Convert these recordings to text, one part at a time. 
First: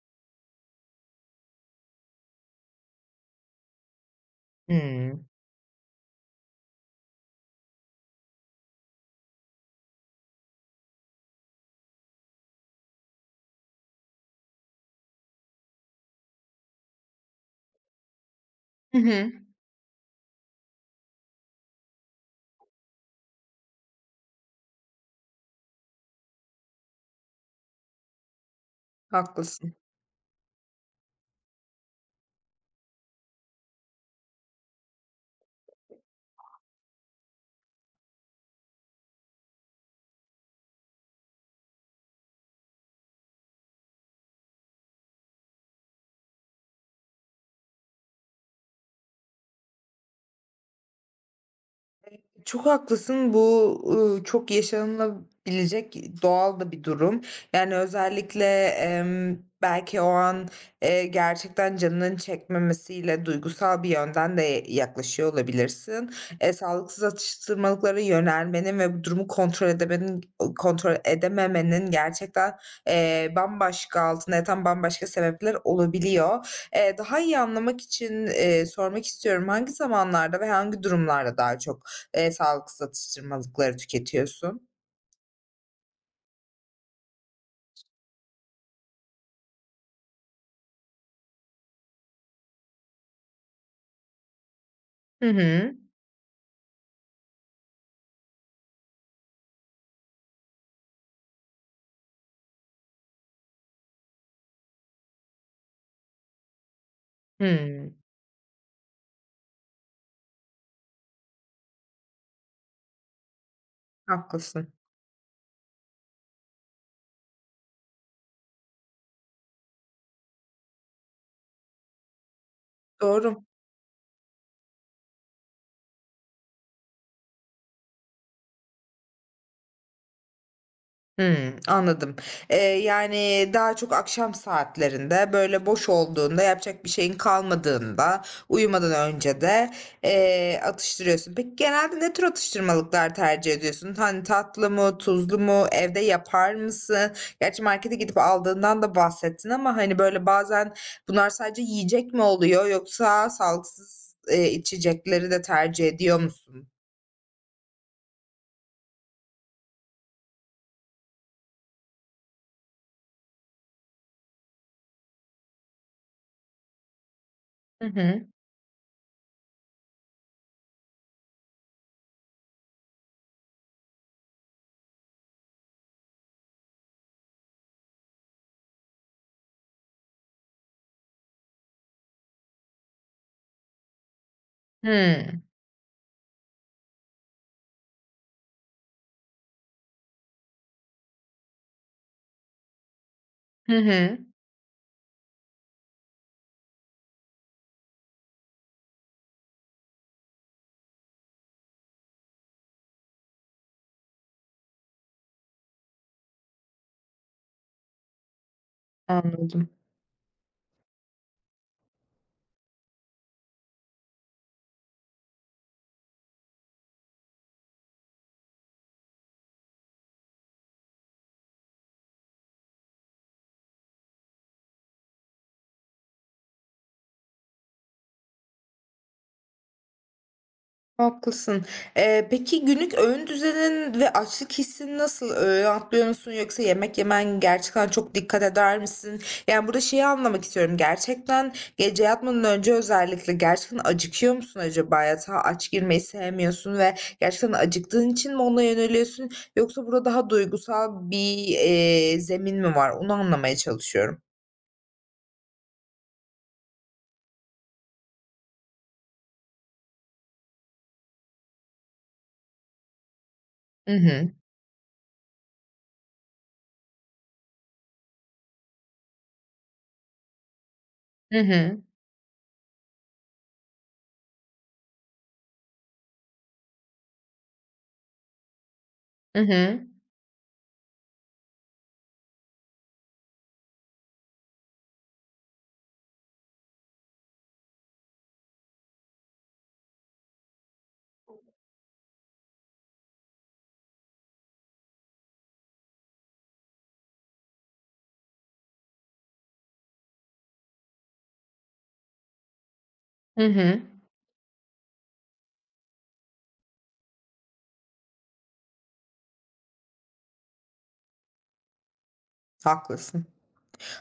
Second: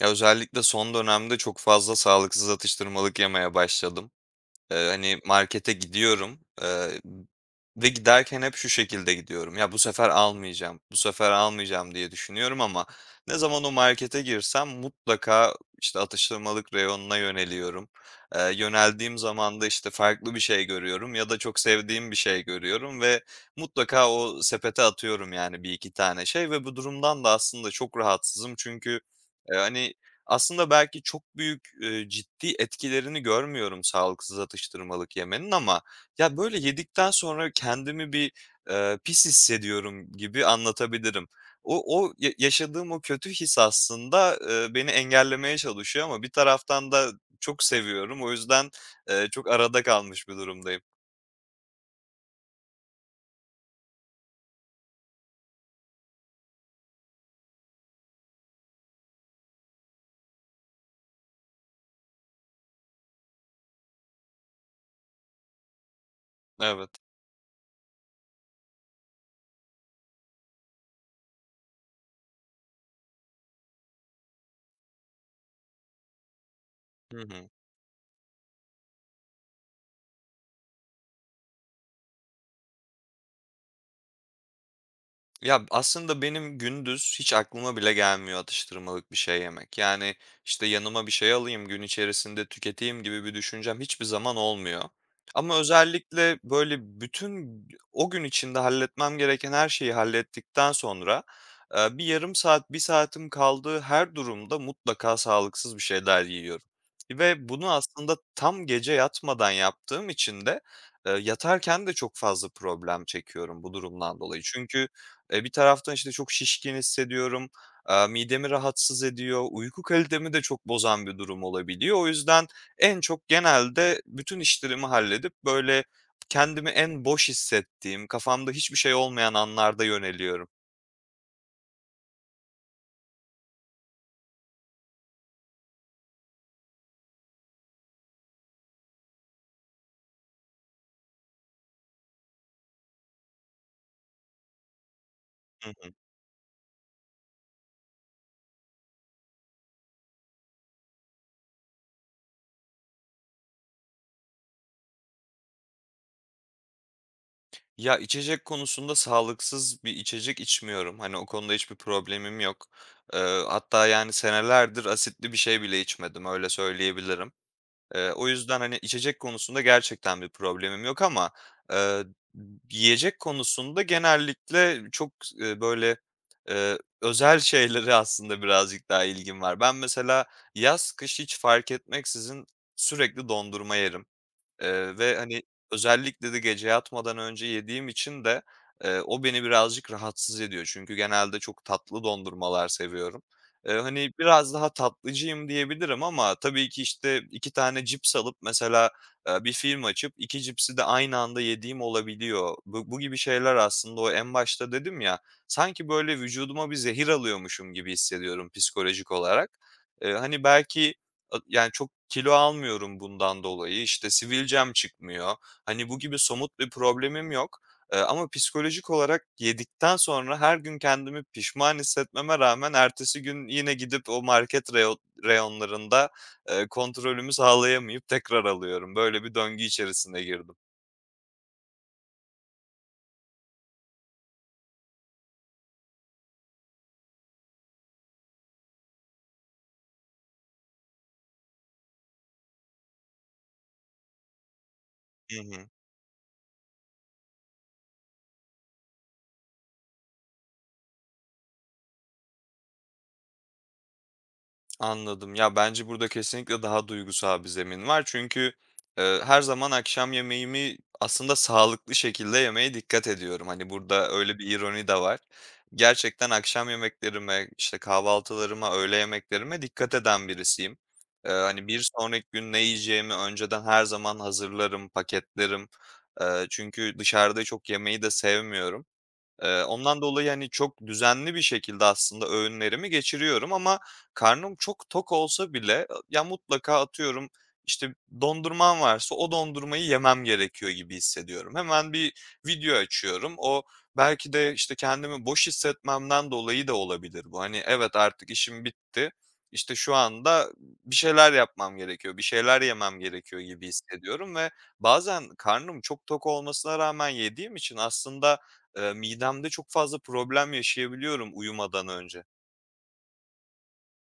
Ya, özellikle son dönemde çok fazla sağlıksız atıştırmalık yemeye başladım. Hımm. Markete gidiyorum, ve giderken hep şu şekilde gidiyorum: "Ya, bu sefer almayacağım, bu sefer almayacağım." diye düşünüyorum ama ne zaman o markete girsem mutlaka, işte, atıştırmalık reyonuna yöneliyorum. Hı Yöneldiğim hı. zaman da, işte, farklı bir şey görüyorum ya da çok sevdiğim bir şey görüyorum ve mutlaka o sepete atıyorum, yani, bir iki tane şey ve bu durumdan da aslında çok rahatsızım çünkü, eee, Haklısın. hani, aslında belki çok büyük, ciddi etkilerini görmüyorum sağlıksız atıştırmalık yemenin ama ya, böyle, yedikten sonra kendimi bir, pis hissediyorum gibi anlatabilirim. O o Ya yaşadığım o kötü his aslında, beni engellemeye çalışıyor ama bir taraftan da çok seviyorum. O yüzden, çok arada kalmış bir durumdayım. Çok haklısın. Bu, çok yaşanılabilecek doğal da bir durum. Yani, özellikle, belki o an, gerçekten canının çekmemesiyle duygusal bir yönden de yaklaşıyor olabilirsin. Evet. Sağlıksız atıştırmalıklara yönelmenin ve bu durumu kontrol edememenin gerçekten, bambaşka, altında yatan bambaşka sebepler olabiliyor. Hı Daha iyi hı. anlamak için, sormak istiyorum, hangi zamanlarda ve hangi durumlarda daha çok, sağlıksız atıştırmalıkları tüketiyorsun. Ya, aslında benim gündüz hiç aklıma bile gelmiyor atıştırmalık bir şey yemek. Yani, işte, yanıma bir şey alayım, gün içerisinde tüketeyim gibi bir düşüncem hiçbir zaman olmuyor. Hı Ama hı. özellikle, böyle, bütün o gün içinde halletmem gereken her şeyi hallettikten sonra, bir yarım saat, bir saatim kaldığı her durumda mutlaka sağlıksız bir şeyler yiyorum ve bunu Hımm. aslında tam gece yatmadan yaptığım için de, yatarken de çok fazla problem çekiyorum bu durumdan dolayı. Haklısın. Çünkü bir taraftan, işte, çok şişkin hissediyorum, midemi rahatsız ediyor, uyku kalitemi de çok bozan bir durum olabiliyor. O yüzden en çok Doğru. genelde bütün işlerimi halledip, böyle, kendimi en boş hissettiğim, kafamda hiçbir şey olmayan anlarda yöneliyorum. Hımm, anladım. Eee, yani, daha çok akşam saatlerinde, böyle, boş olduğunda, yapacak bir şeyin kalmadığında, uyumadan önce de, atıştırıyorsun. Peki, genelde ne tür atıştırmalıklar tercih ediyorsun? Hani, tatlı mı, tuzlu mu, Hı hı. evde yapar mısın? Gerçi markete gidip aldığından da bahsettin ama, hani, böyle, bazen bunlar sadece yiyecek mi oluyor yoksa sağlıksız, içecekleri de tercih ediyor musun? Ya, içecek konusunda sağlıksız bir içecek içmiyorum. Hani, o konuda hiçbir problemim yok. Hatta, yani, senelerdir asitli bir şey bile içmedim, öyle söyleyebilirim. Hı hı. O yüzden, hani, içecek konusunda gerçekten bir problemim yok ama, eee, yiyecek konusunda genellikle çok, böyle, özel şeylere aslında birazcık daha ilgim var. Ben mesela yaz, kış hiç fark etmeksizin sürekli dondurma yerim. Ve hani, Hımm. özellikle de gece yatmadan önce yediğim için de, o beni birazcık rahatsız ediyor. Çünkü genelde çok tatlı dondurmalar seviyorum. Hı Hani, hı. biraz daha tatlıcıyım diyebilirim ama tabii ki, işte, 2 tane cips alıp mesela, bir film açıp 2 cipsi de aynı anda yediğim olabiliyor. Bu gibi şeyler aslında o en başta dedim ya, sanki böyle vücuduma bir zehir alıyormuşum gibi hissediyorum psikolojik olarak. Anladım. Hani, belki yani çok kilo almıyorum bundan dolayı, işte, sivilcem çıkmıyor. Hani, bu gibi somut bir problemim yok, ama psikolojik olarak yedikten sonra her gün kendimi pişman hissetmeme rağmen ertesi gün yine gidip o market reyo reyonlarında, kontrolümü sağlayamayıp tekrar alıyorum. Böyle bir döngü içerisine girdim. Haklısın. Peki günlük öğün düzenin ve açlık hissin nasıl? Öğün atlıyor musun yoksa yemek yemen gerçekten çok dikkat eder misin? Yani burada şeyi anlamak istiyorum. Gerçekten gece yatmadan önce özellikle gerçekten acıkıyor musun acaba? Hı Yatağa hı. aç girmeyi sevmiyorsun ve gerçekten acıktığın için mi ona yöneliyorsun? Yoksa burada daha duygusal bir zemin mi var? Onu anlamaya çalışıyorum. Anladım. Ya, bence burada kesinlikle daha duygusal bir zemin var. Çünkü, her zaman akşam yemeğimi aslında sağlıklı şekilde yemeye dikkat ediyorum. Hani, Hı burada hı. öyle bir ironi de var. Gerçekten akşam yemeklerime, işte, kahvaltılarıma, öğle yemeklerime dikkat eden birisiyim. Hı Hani, hı. bir sonraki gün ne yiyeceğimi önceden her zaman hazırlarım, paketlerim. Çünkü dışarıda çok yemeyi de sevmiyorum. Hı hı. Ondan dolayı, hani, çok düzenli bir şekilde aslında öğünlerimi geçiriyorum ama karnım çok tok olsa bile, ya, mutlaka atıyorum, işte, dondurmam varsa o dondurmayı yemem gerekiyor gibi hissediyorum. Hemen bir video açıyorum. O belki de, işte, kendimi boş hissetmemden dolayı da olabilir bu. Hani, evet, artık işim bitti. İşte, şu anda bir şeyler yapmam gerekiyor, bir şeyler yemem gerekiyor Hı gibi hı. hissediyorum ve bazen karnım çok tok olmasına rağmen yediğim için aslında midemde çok fazla problem yaşayabiliyorum uyumadan önce. Haklısın.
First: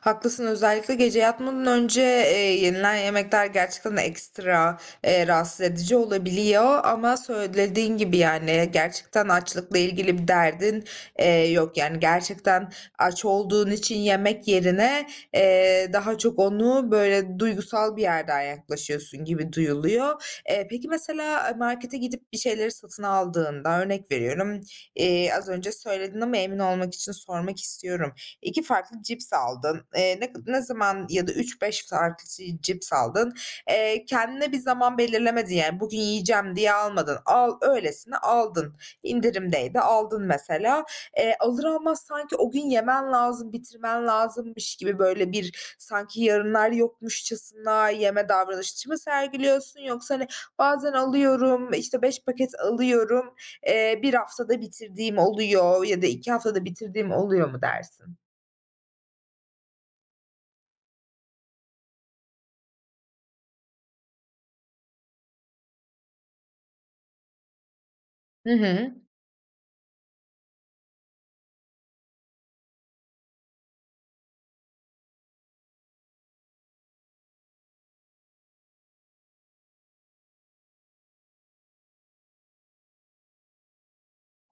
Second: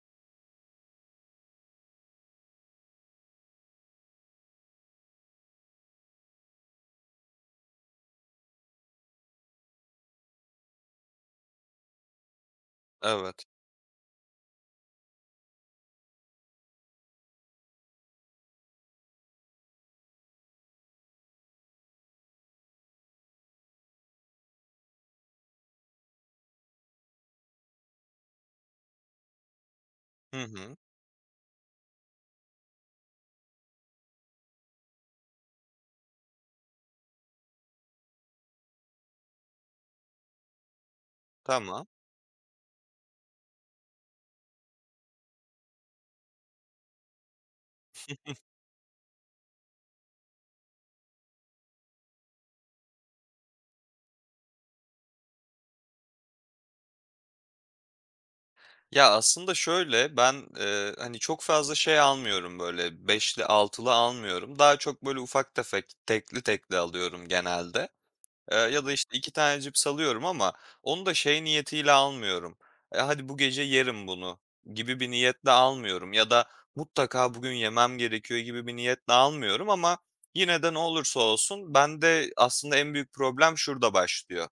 Haklısın, özellikle gece yatmadan önce, yenilen yemekler gerçekten ekstra, rahatsız edici olabiliyor ama söylediğin gibi, yani, gerçekten açlıkla ilgili bir derdin, yok. Yani, gerçekten aç Evet. olduğun için yemek yerine, daha çok onu, böyle, duygusal bir yerden yaklaşıyorsun gibi duyuluyor. Peki mesela, markete gidip bir şeyleri satın aldığında, örnek veriyorum, az önce söyledin ama emin olmak için sormak istiyorum. 2 farklı cips aldın. Ne Hı ne hı. zaman ya da üç beş farklı cips aldın. Kendine bir zaman belirlemedin, yani, "Bugün yiyeceğim." diye almadın. Al öylesine aldın. İndirimdeydi, aldın mesela. Alır Tamam. almaz sanki o gün yemen lazım, bitirmen lazımmış gibi, böyle, bir sanki yarınlar yokmuşçasına yeme davranışı mı sergiliyorsun yoksa, hani, "Bazen alıyorum, işte, 5 paket alıyorum, 1 haftada bitirdiğim oluyor ya da 2 haftada bitirdiğim oluyor." mu dersin? Ya, aslında şöyle, ben, hani, çok fazla şey almıyorum, böyle, beşli altılı almıyorum. Daha çok, böyle, ufak tefek, tekli tekli alıyorum genelde. Hı Ya da, hı. işte, 2 tane cips alıyorum ama onu da şey niyetiyle almıyorum. Hadi bu gece yerim bunu." gibi bir niyetle almıyorum ya da "Mutlaka bugün yemem gerekiyor." gibi bir niyetle almıyorum ama yine de ne olursa olsun bende aslında en büyük problem şurada başlıyor.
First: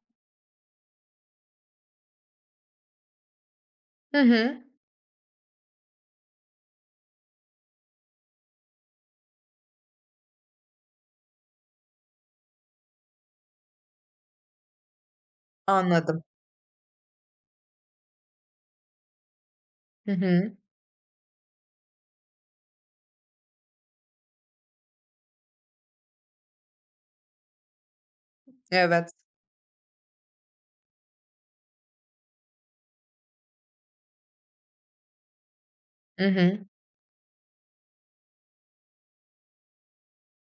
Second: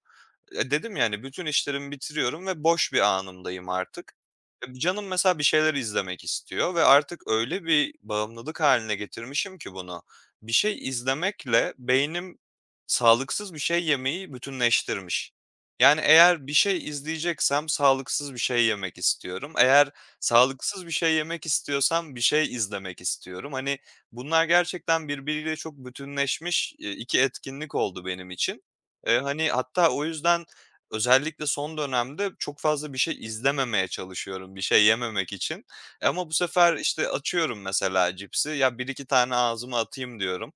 Dedim yani bütün işlerimi bitiriyorum ve boş bir anımdayım artık. Hı hı. Canım mesela bir şeyler izlemek istiyor ve artık öyle bir bağımlılık haline getirmişim ki bunu. Bir şey izlemekle beynim sağlıksız bir şey yemeyi bütünleştirmiş. Yani Anladım. eğer bir şey izleyeceksem sağlıksız bir şey yemek istiyorum. Eğer Hı hı. sağlıksız bir şey yemek istiyorsam bir şey izlemek istiyorum. Hani bunlar gerçekten birbiriyle çok bütünleşmiş, 2 etkinlik oldu benim için. Evet. Hani, hatta o yüzden özellikle son dönemde çok fazla bir şey izlememeye çalışıyorum, bir şey yememek için. Ama Hı bu hı. sefer, işte, açıyorum mesela cipsi, ya bir iki tane ağzıma atayım diyorum.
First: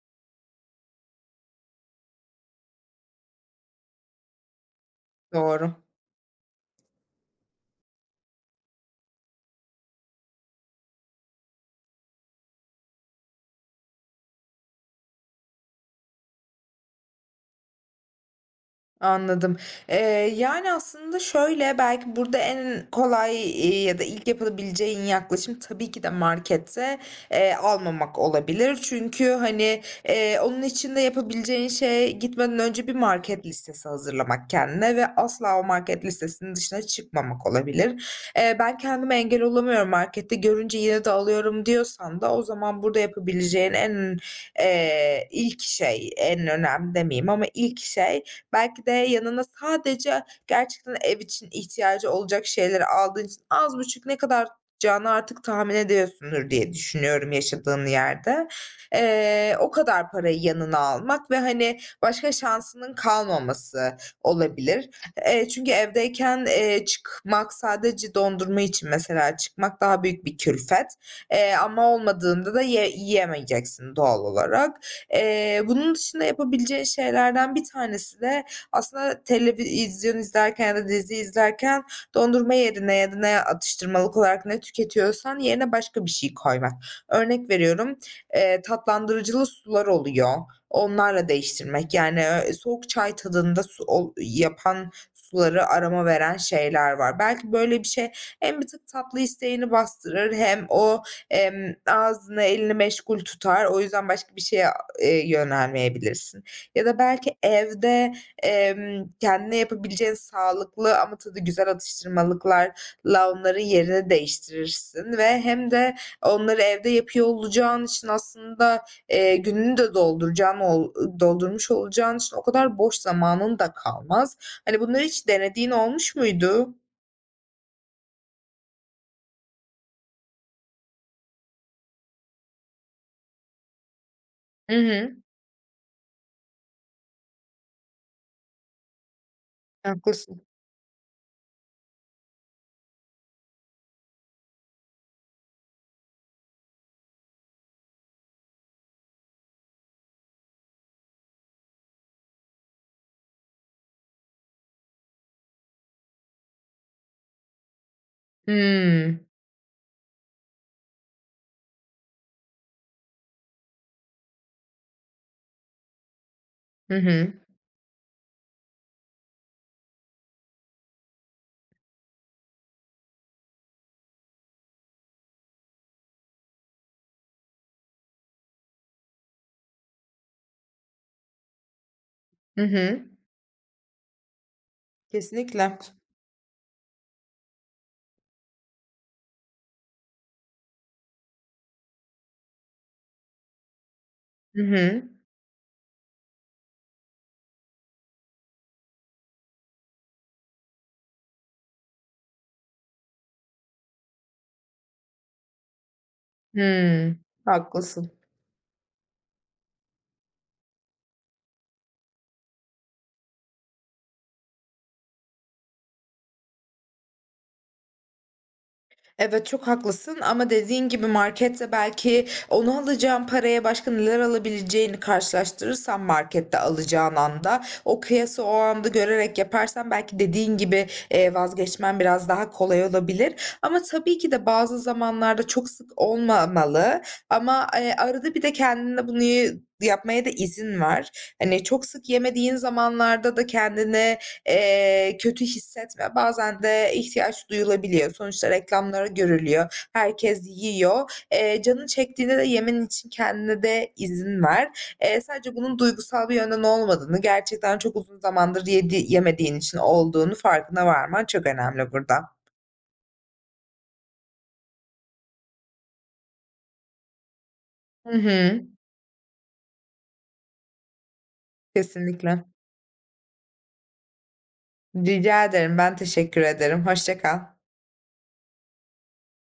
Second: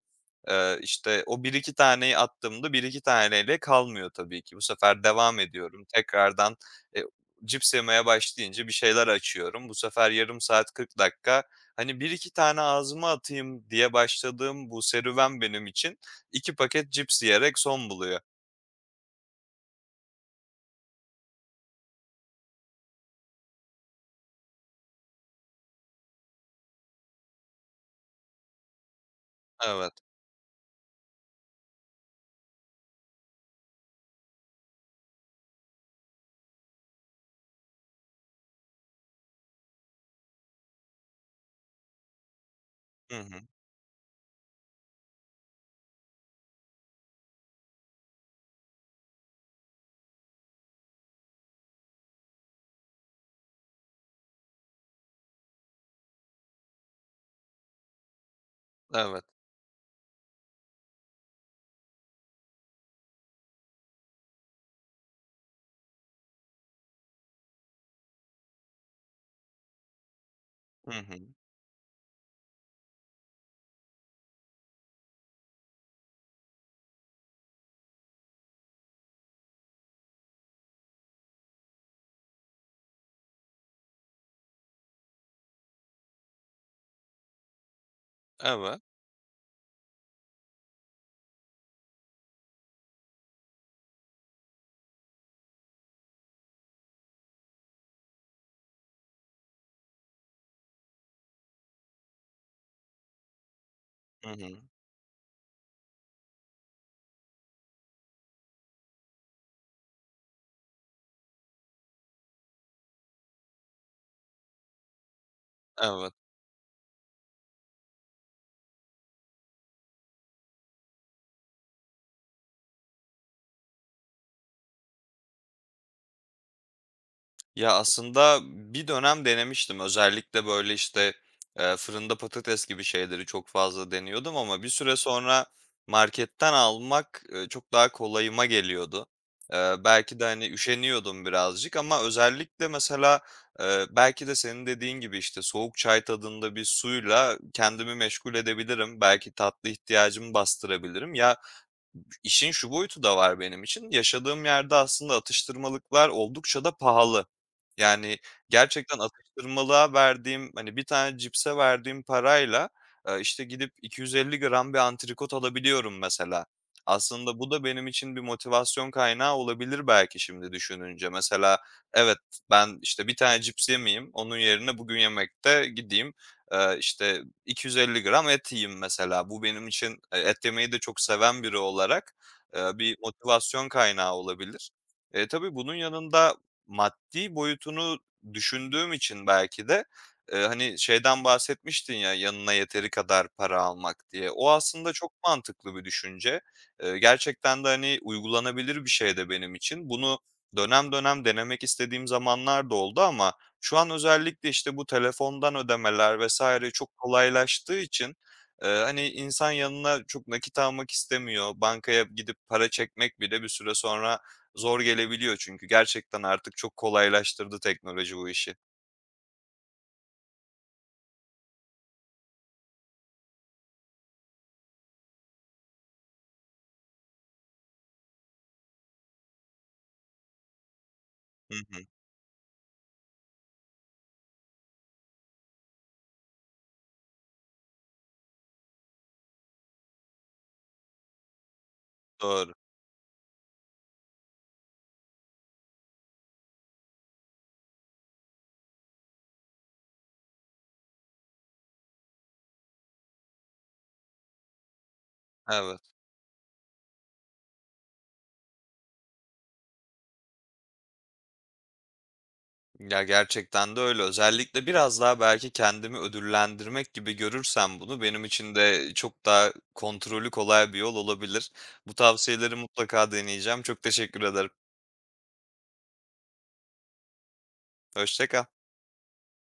İşte, o bir iki taneyi attığımda bir iki taneyle kalmıyor tabii ki. Bu sefer devam Doğru. ediyorum. Tekrardan, eee, cips yemeye başlayınca bir şeyler açıyorum. Bu sefer yarım saat, 40 dakika. Hani, bir iki tane ağzıma atayım diye başladığım bu serüven benim için 2 paket cips yiyerek son buluyor. Anladım. Eee, Yani aslında şöyle, belki burada en kolay, ya da ilk yapabileceğin yaklaşım tabii ki de markette, almamak olabilir. Çünkü, hani, Evet. Onun için de yapabileceğin şey gitmeden önce bir market listesi hazırlamak kendine ve asla o market listesinin dışına çıkmamak olabilir. "Ben kendime engel olamıyorum, markette görünce yine de alıyorum." diyorsan da o zaman burada Hı hı. yapabileceğin en, ilk şey, en önemli demeyeyim ama ilk şey, belki de yanına sadece gerçekten ev için ihtiyacı olacak şeyleri aldığın için az buçuk ne kadar tutacağını artık tahmin ediyorsundur diye düşünüyorum yaşadığın yerde. Evet. O kadar parayı yanına almak ve, hani, başka şansının kalmaması olabilir. Çünkü evdeyken, çıkmak sadece dondurma için mesela çıkmak daha büyük bir külfet, Hı hı. Ama olmadığında da yiyemeyeceksin doğal olarak. Bunun dışında yapabileceğin şeylerden bir tanesi de aslında televizyon izlerken ya da dizi izlerken dondurma yerine ya da ne atıştırmalık olarak ne tüketiyorsan yerine başka bir şey koymak. Örnek veriyorum, Evet. tatlandırıcılı sular oluyor. Onlarla değiştirmek. Yani, soğuk çay tadında su ol yapan suları arama veren şeyler var. Belki böyle bir şey hem bir tık tatlı isteğini bastırır hem o, ağzını, elini meşgul tutar. O yüzden Hı başka bir hı. şeye, yönelmeyebilirsin. Ya da belki evde, kendine yapabileceğin sağlıklı ama tadı güzel atıştırmalıklarla onların yerini değiştirirsin ve hem de Evet. onları evde yapıyor olacağın için aslında, gününü de dolduracağın ol doldurmuş olacağın için o kadar boş zamanın da kalmaz. Hani, bunları hiç denediğin olmuş muydu? Ya, aslında bir dönem denemiştim. Özellikle, böyle, işte, fırında patates gibi şeyleri çok fazla deniyordum ama bir Hı süre hı. sonra marketten almak, çok daha kolayıma geliyordu. Belki de, Haklısın. hani, üşeniyordum birazcık ama özellikle mesela, belki de senin dediğin gibi, işte, soğuk çay tadında bir suyla kendimi meşgul edebilirim. Belki tatlı ihtiyacımı bastırabilirim. Ya, işin şu boyutu da var benim için, yaşadığım yerde aslında atıştırmalıklar oldukça da pahalı. Yani, gerçekten Hımm. atıştırmalığa verdiğim, hani, bir tane cipse verdiğim parayla, işte, gidip 250 gram bir antrikot alabiliyorum mesela. Hı hı. Aslında bu da benim için bir motivasyon kaynağı olabilir belki şimdi düşününce. Mesela, evet, ben, işte, bir tane cips yemeyeyim, onun yerine bugün yemekte gideyim, işte, 250 gram et yiyeyim mesela. Bu benim için, et yemeyi de çok seven biri olarak, Hı bir hı. motivasyon kaynağı olabilir. Tabii Kesinlikle. bunun yanında maddi boyutunu düşündüğüm için belki de, hani, şeyden bahsetmiştin ya, yanına yeteri kadar para almak diye. O Hı aslında hı. çok mantıklı bir düşünce. Gerçekten de, hani, uygulanabilir bir şey de benim için. Bunu dönem dönem denemek istediğim zamanlar da oldu ama şu an özellikle, işte, bu telefondan ödemeler vesaire çok Hımm. kolaylaştığı Haklısın. için, hani, insan yanına çok nakit almak istemiyor. Bankaya gidip para çekmek bile bir süre sonra zor gelebiliyor çünkü gerçekten artık çok kolaylaştırdı teknoloji bu işi. Evet, çok haklısın, ama dediğin gibi markette belki onu alacağın paraya başka neler alabileceğini karşılaştırırsan markette alacağın anda, o kıyası o anda görerek yaparsan belki dediğin gibi, Hı hı. vazgeçmen biraz daha kolay olabilir. Ama tabii ki de bazı zamanlarda çok sık olmamalı ama, arada bir de kendine bunu yapmaya da izin var. Hani, çok sık Doğru. yemediğin zamanlarda da kendine, kötü hissetme. Bazen de ihtiyaç duyulabiliyor. Sonuçta reklamları görülüyor. Herkes yiyor. Canın çektiğinde de yemen için kendine de izin ver. Sadece Evet. bunun duygusal bir yönden olmadığını, gerçekten çok uzun zamandır yemediğin için olduğunu farkına varman çok önemli burada. Ya, gerçekten de öyle. Özellikle biraz daha belki kendimi ödüllendirmek gibi görürsem bunu Hı benim için hı. de çok daha kontrolü kolay bir yol olabilir. Bu Kesinlikle. tavsiyeleri mutlaka deneyeceğim. Çok teşekkür ederim. Rica ederim. Ben teşekkür ederim. Hoşça kal. Hoşça kal.